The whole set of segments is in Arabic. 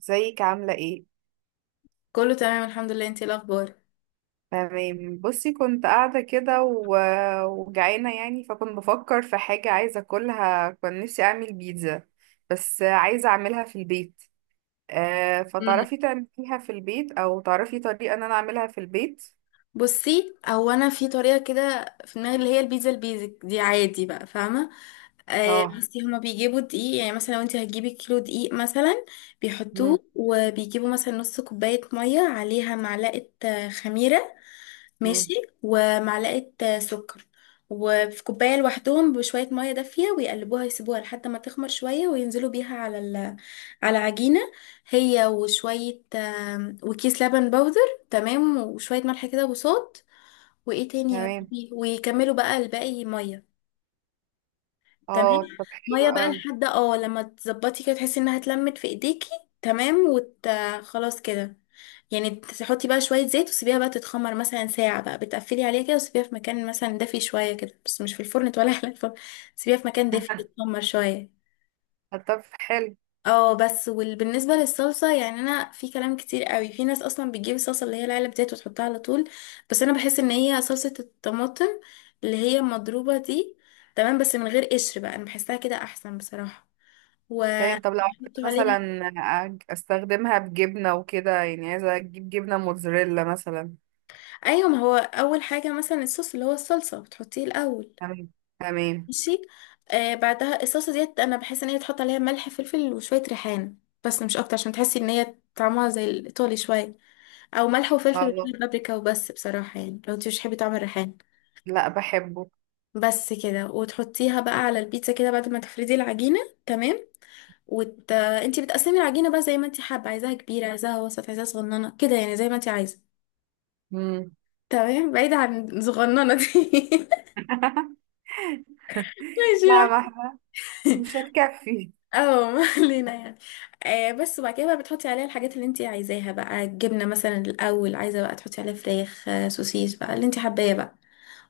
ازيك؟ عاملة ايه؟ كله تمام الحمد لله، انتي ايه الاخبار؟ تمام، بصي كنت قاعدة كده وجعانة، يعني فكنت بفكر في حاجة عايزة اكلها. كان نفسي اعمل بيتزا بس عايزة اعملها في البيت. آه، مم. فتعرفي تعمليها في البيت او تعرفي طريقة ان انا اعملها في البيت؟ بصي هو انا في طريقه كده في دماغي، اللي هي البيتزا البيزك دي عادي بقى، فاهمه. آه اه. بصي هما بيجيبوا دقيق، يعني مثلا لو انتي هتجيبي كيلو دقيق مثلا مم. بيحطوه، وبيجيبوا مثلا نص كوبايه ميه عليها معلقه خميره. مم. ماشي. ومعلقة سكر، وفي كوباية لوحدهم بشوية مية دافية ويقلبوها، يسيبوها لحد ما تخمر شوية، وينزلوا بيها على على عجينة، هي وشوية وكيس لبن بودر. تمام، وشوية ملح كده وصوت. وايه تاني يا تمام. ربي، ويكملوا بقى الباقي مية. تمام، اه طب حلو ميه بقى قوي. لحد اه لما تظبطي كده تحسي انها اتلمت في ايديكي. تمام خلاص كده. يعني تحطي بقى شويه زيت، وسيبيها بقى تتخمر مثلا ساعه بقى، بتقفلي عليها كده، وسيبيها في مكان مثلا دافي شويه كده، بس مش في الفرن ولا على الفرن. سيبيها في مكان دافي تتخمر شويه. طب حلو. اه بس، وبالنسبه للصلصه يعني انا في كلام كتير قوي. في ناس اصلا بتجيب الصلصه اللي هي العلب ديت وتحطها على طول، بس انا بحس ان هي صلصه الطماطم اللي هي مضروبه دي، تمام، بس من غير قشر بقى، انا بحسها كده احسن بصراحه، تمام. طب لو ونحط عايزة عليها. مثلا استخدمها بجبنة وكده، يعني عايزة اجيب جبنة موتزاريلا مثلا. ايوه، ما هو اول حاجه مثلا الصوص اللي هو الصلصه بتحطيه الاول. تمام. تمام. ماشي. آه بعدها الصلصه ديت انا بحس ان هي تحط عليها ملح فلفل وشويه ريحان، بس مش اكتر عشان تحسي ان هي طعمها زي الايطالي شويه. او ملح وفلفل خلاص. وبابريكا وبس بصراحه، يعني لو انت مش بتحبي طعم الريحان لا بحبه. بس كده، وتحطيها بقى على البيتزا كده بعد ما تفردي العجينه. تمام انت بتقسمي العجينه بقى زي ما انت حابه، عايزاها كبيره، عايزاها وسط، عايزاها صغننه كده، يعني زي ما انت عايزه. امم. تمام، بعيد عن صغننة دي ماشي لا ما يعني. احنا مش هتكفي. اه ما علينا يعني. آه بس، وبعد كده بقى بتحطي عليها الحاجات اللي انت عايزاها بقى، الجبنه مثلا الاول، عايزه بقى تحطي عليها فراخ سوسيس بقى، اللي انت حباه بقى.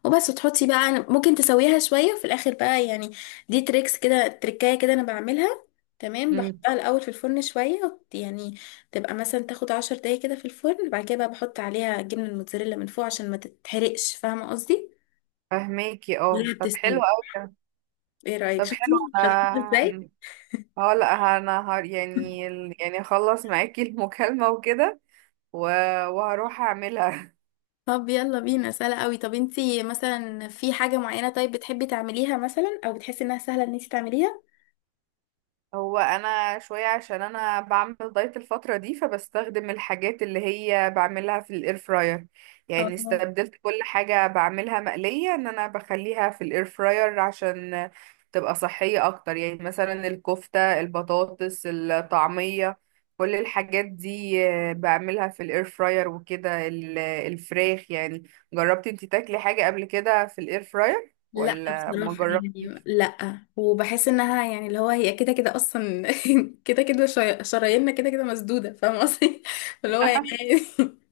وبس، وتحطي بقى، ممكن تسويها شويه في الاخر بقى يعني. دي تريكس كده، تركايه كده انا بعملها. تمام، امم. بحطها الاول في الفرن شويه يعني تبقى مثلا تاخد 10 دقايق كده في الفرن، بعد كده بقى بحط عليها الجبنه الموتزاريلا من فوق عشان ما تتحرقش، فاهمه قصدي. فهماكي، اه وهي طب حلو بتستوي. قوي. ايه رايك، طب شفتي حلو. شفتيها ازاي؟ انا اه لا، انا هر يعني، يعني اخلص معاكي المكالمة وكده و... وهروح اعملها. طب يلا بينا، سهلة قوي. طب انتي مثلا في حاجة معينة طيب بتحبي تعمليها مثلا، او بتحسي انها سهلة ان انتي تعمليها؟ هو انا شويه عشان انا بعمل دايت الفتره دي، فبستخدم الحاجات اللي هي بعملها في الاير فراير. يعني اه. استبدلت كل حاجه بعملها مقليه ان انا بخليها في الاير فراير عشان تبقى صحيه اكتر، يعني مثلا الكفته، البطاطس، الطعميه، كل الحاجات دي بعملها في الاير فراير وكده، الفراخ يعني. جربتي انتي تاكلي حاجه قبل كده في الاير فراير لا ولا ما بصراحة يعني جربتيش؟ لا، وبحس انها يعني اللي هو هي كده كده اصلا كده كده شراييننا شراييننا كده كده مسدودة، فاهمة قصدي؟ اللي هو يعني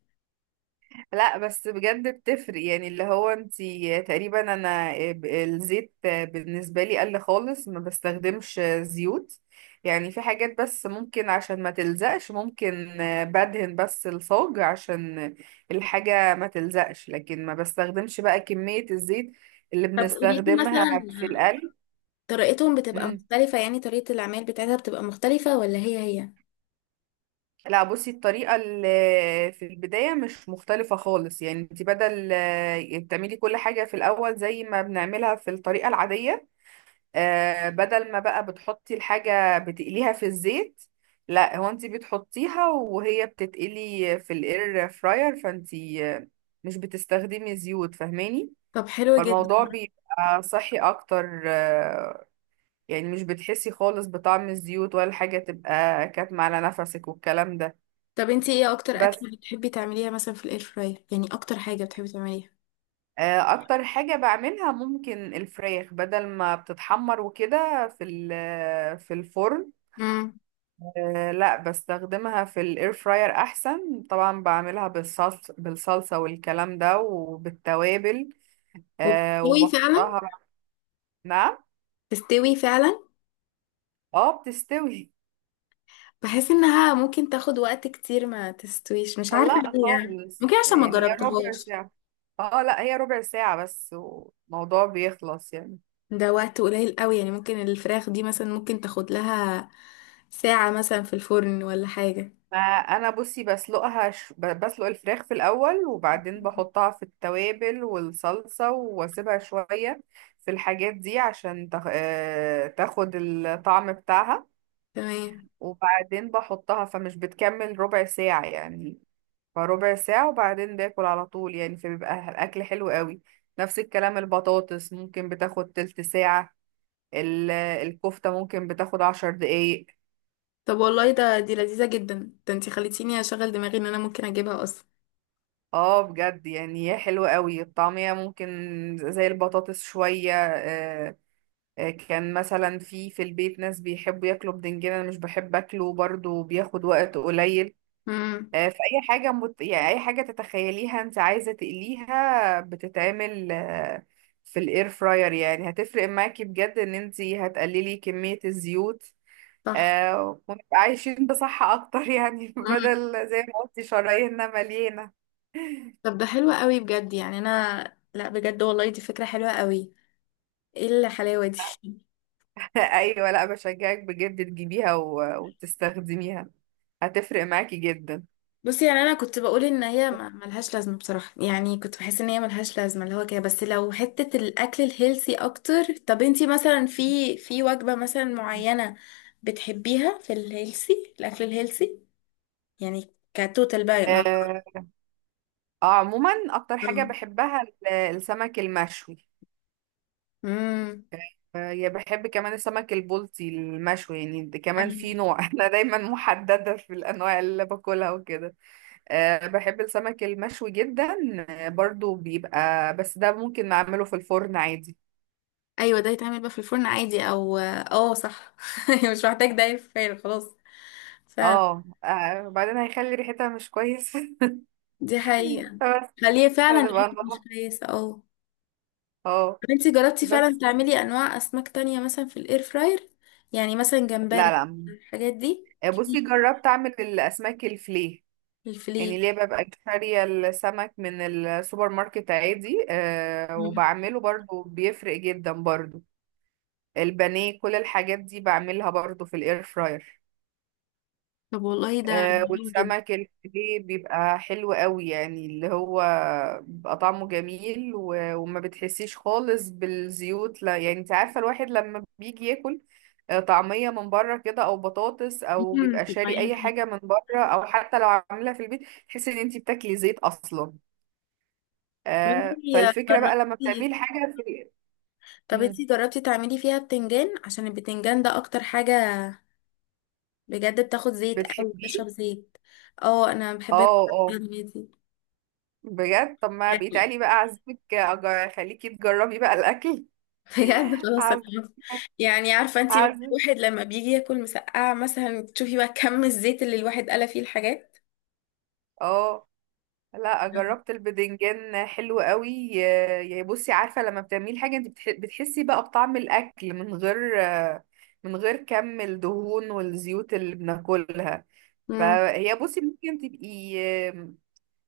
لا بس بجد بتفرق، يعني اللي هو انتي تقريبا انا الزيت بالنسبة لي قل خالص، ما بستخدمش زيوت. يعني في حاجات بس ممكن عشان ما تلزقش ممكن، بدهن بس الصاج عشان الحاجة ما تلزقش، لكن ما بستخدمش بقى كمية الزيت اللي طب قولي لي بنستخدمها مثلا، في القلي. طريقتهم بتبقى مم. مختلفة، يعني طريقة العمل بتاعتها بتبقى مختلفة ولا هي هي؟ لا بصي الطريقة اللي في البداية مش مختلفة خالص، يعني انت بدل بتعملي كل حاجة في الأول زي ما بنعملها في الطريقة العادية، بدل ما بقى بتحطي الحاجة بتقليها في الزيت، لا هو انت بتحطيها وهي بتتقلي في الاير فراير، فانت مش بتستخدمي زيوت، فاهماني؟ طب حلو جدا. فالموضوع بيبقى صحي اكتر، يعني مش بتحسي خالص بطعم الزيوت ولا حاجة تبقى كاتمة على نفسك والكلام ده. طب انتي ايه اكتر بس اكلة بتحبي تعمليها مثلا في الاير فراير؟ يعني اكتر حاجة بتحبي تعمليها. اكتر حاجة بعملها ممكن الفراخ، بدل ما بتتحمر وكده في في الفرن، لا بستخدمها في الاير فراير احسن طبعا. بعملها بالصلصة والكلام ده وبالتوابل، وبتستوي فعلا؟ وبحطها بقى. نعم. تستوي فعلا. اه بتستوي. بحس انها ممكن تاخد وقت كتير ما تستويش، مش عارفة لا ليه، يعني خالص، ممكن عشان ما يعني هي ربع جربتهاش. ساعة. اه لا هي ربع ساعة بس والموضوع بيخلص يعني. ده وقت قليل قوي، يعني ممكن الفراخ دي مثلا ممكن تاخد لها ساعة مثلا في الفرن ولا حاجة. ما انا بصي بسلقها بسلق الفراخ في الاول، وبعدين بحطها في التوابل والصلصه واسيبها شويه في الحاجات دي عشان تخ... آه، تاخد الطعم بتاعها، تمام. وبعدين بحطها، فمش بتكمل ربع ساعه يعني. فربع ساعه وبعدين باكل على طول يعني، فبيبقى الاكل حلو قوي. نفس الكلام البطاطس ممكن بتاخد تلت ساعه، الكفته ممكن بتاخد عشر دقايق. طب والله ده دي لذيذة جدا، ده انتي خليتيني اشغل دماغي ان انا ممكن اجيبها اصلا. اه بجد يعني هي حلوة قوي الطعمية، ممكن زي البطاطس شوية. كان مثلا في البيت ناس بيحبوا ياكلوا بدنجان، انا مش بحب اكله برضو، بياخد وقت قليل. امم. يعني أي حاجة تتخيليها انت عايزة تقليها بتتعمل، في الاير فراير، يعني هتفرق معاكي بجد ان انت هتقللي كمية الزيوت، صح. ونبقى عايشين بصحة اكتر يعني. امم. بدل زي ما قلتي شراييننا مليانة. طب ده حلو قوي بجد، يعني انا لا بجد والله دي فكرة حلوة قوي. ايه الحلاوة دي؟ ايوه، لا بشجعك بجد تجيبيها وتستخدميها، هتفرق معاكي جدا. بصي يعني انا كنت بقول ان هي ملهاش لازمه بصراحه، يعني كنت بحس ان هي ملهاش لازمه اللي هو كده، بس لو حته الاكل الهيلثي اكتر. طب انتي مثلا في وجبه مثلا معينه بتحبيها في الهيلثي، الاكل الهيلثي؟ يعني كتوتال بقى مع. آه. عموما اكتر حاجة بحبها السمك المشوي. امم. آه، يا بحب كمان السمك البلطي المشوي، يعني ده كمان في أيوة. نوع. انا دايما محددة في الانواع اللي باكلها وكده. آه بحب السمك المشوي جدا. آه برضو بيبقى، بس ده ممكن نعمله في الفرن عادي. ايوه ده يتعمل بقى في الفرن عادي، او اه صح مش محتاج ده يفعل خلاص. فعلا. اه، وبعدين هيخلي ريحتها مش كويس. دي حقيقه. بس خليه فعلا هتبقى الحته مش نضيفة. كويسه اه. اه انت جربتي فعلا بس. تعملي انواع اسماك تانية مثلا في الاير فراير؟ يعني مثلا لا جمبري، لا. الحاجات دي. بصي جربت اعمل الاسماك الفليه، يعني الفلي. ليه ببقى شارية السمك من السوبر ماركت عادي. آه مم. وبعمله برضو بيفرق جدا برضو. البانيه كل الحاجات دي بعملها برضو في الاير فراير. طب والله ده حلو جدا. والسمك الفيليه بيبقى حلو قوي، يعني اللي هو بيبقى طعمه جميل وما بتحسيش خالص بالزيوت، لا. يعني انت عارفة الواحد لما بيجي ياكل، طعمية من بره كده او بطاطس او مم، بيبقى شاري اي حاجة من بره او حتى لو عاملها في البيت، تحسي ان انت بتاكلي زيت اصلا. طب انتي فالفكرة بقى لما جربتي بتعملي حاجة في. طب مم. انتي جربتي تعملي فيها بتنجان، عشان البتنجان ده اكتر حاجة بجد بتاخد زيت او بتحبيه. بتشرب زيت. اه انا بحب اكل اه اه. البتنجان دي بجد طب ما بقيت يعني علي بقى اعزمك، اخليكي تجربي بقى الاكل. بجد خلاص انا عزمك. عارفة. يعني عارفة انتي، مثلا عارفه. الواحد لما بيجي ياكل مسقعة مثلا تشوفي بقى كم الزيت اللي الواحد قلى فيه الحاجات. اه لا جربت البدنجان حلو قوي. يا يا بصي عارفه لما بتعملي حاجه انت بتحسي بقى بطعم الاكل من غير، من غير كم الدهون والزيوت اللي بناكلها، امم. فهي بصي ممكن تبقي، آه،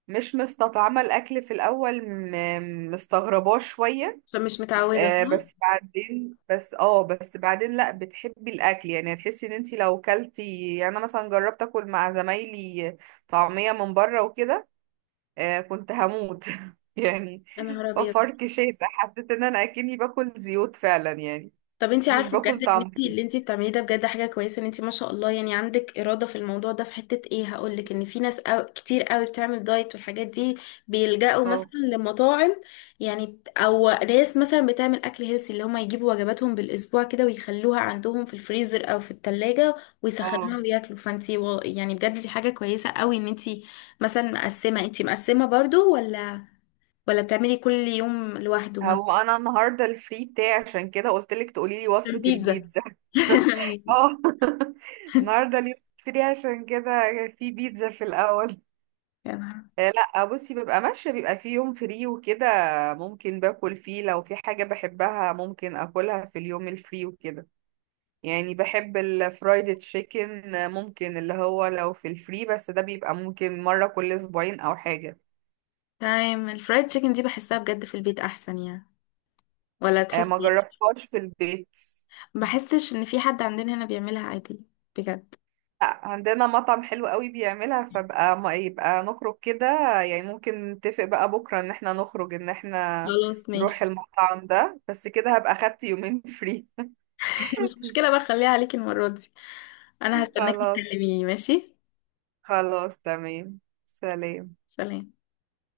مش مستطعمه الاكل في الاول مستغرباه شويه، فمش متعوده، صح. بس بعدين، بس اه بس بعدين لا بتحبي الاكل، يعني هتحسي ان انت لو كلتي، يعني انا مثلا جربت اكل مع زمايلي طعميه من بره وكده، آه كنت هموت. يعني يا نهار ابيض. وفرك شاسع، حسيت ان انا اكني باكل زيوت فعلا يعني، طب انت مش عارفه باكل بجد ان طعم. انت اللي انت بتعمليه ده بجد حاجه كويسه، ان انت ما شاء الله يعني عندك اراده في الموضوع ده، في حته ايه هقول لك؟ ان في ناس أو كتير قوي بتعمل دايت والحاجات دي بيلجأوا مثلا اه لمطاعم، يعني او ناس مثلا بتعمل اكل هيلسي، اللي هم يجيبوا وجباتهم بالاسبوع كده، ويخلوها عندهم في الفريزر او في التلاجة، ويسخنوها اه. وياكلوا. فانت يعني بجد دي حاجه كويسه قوي، ان انت مثلا مقسمه، انت مقسمه برضو ولا بتعملي كل يوم لوحده مثلا؟ هو انا النهارده الفري بتاعي، عشان كده قلت لك تقولي لي عشان وصفة بيتزا البيتزا. أيوة. اه. النهارده اليوم فري، عشان كده في بيتزا في الاول. يا نهار. لا بصي ببقى ماشيه بيبقى في يوم فري وكده، ممكن باكل فيه لو في حاجه بحبها ممكن اكلها في اليوم الفري وكده. يعني بحب الفرايد تشيكن، ممكن اللي هو لو في الفري، بس ده بيبقى ممكن مرة كل اسبوعين او حاجة. تمام. الفرايد تشيكن دي بحسها بجد في البيت احسن يعني، ولا بتحسي ما ايه؟ جربتهاش في البيت. بحسش ان في حد عندنا هنا بيعملها عادي. بجد. عندنا مطعم حلو قوي بيعملها، فبقى ما يبقى نخرج كده يعني. ممكن نتفق بقى بكرة ان احنا نخرج، ان احنا خلاص نروح ماشي المطعم ده. بس كده هبقى خدت يومين فري. مش مشكلة بقى، خليها عليكي المرة دي، انا هستناكي خلاص. تكلميني ماشي. خلاص تمام. سلام. سلام.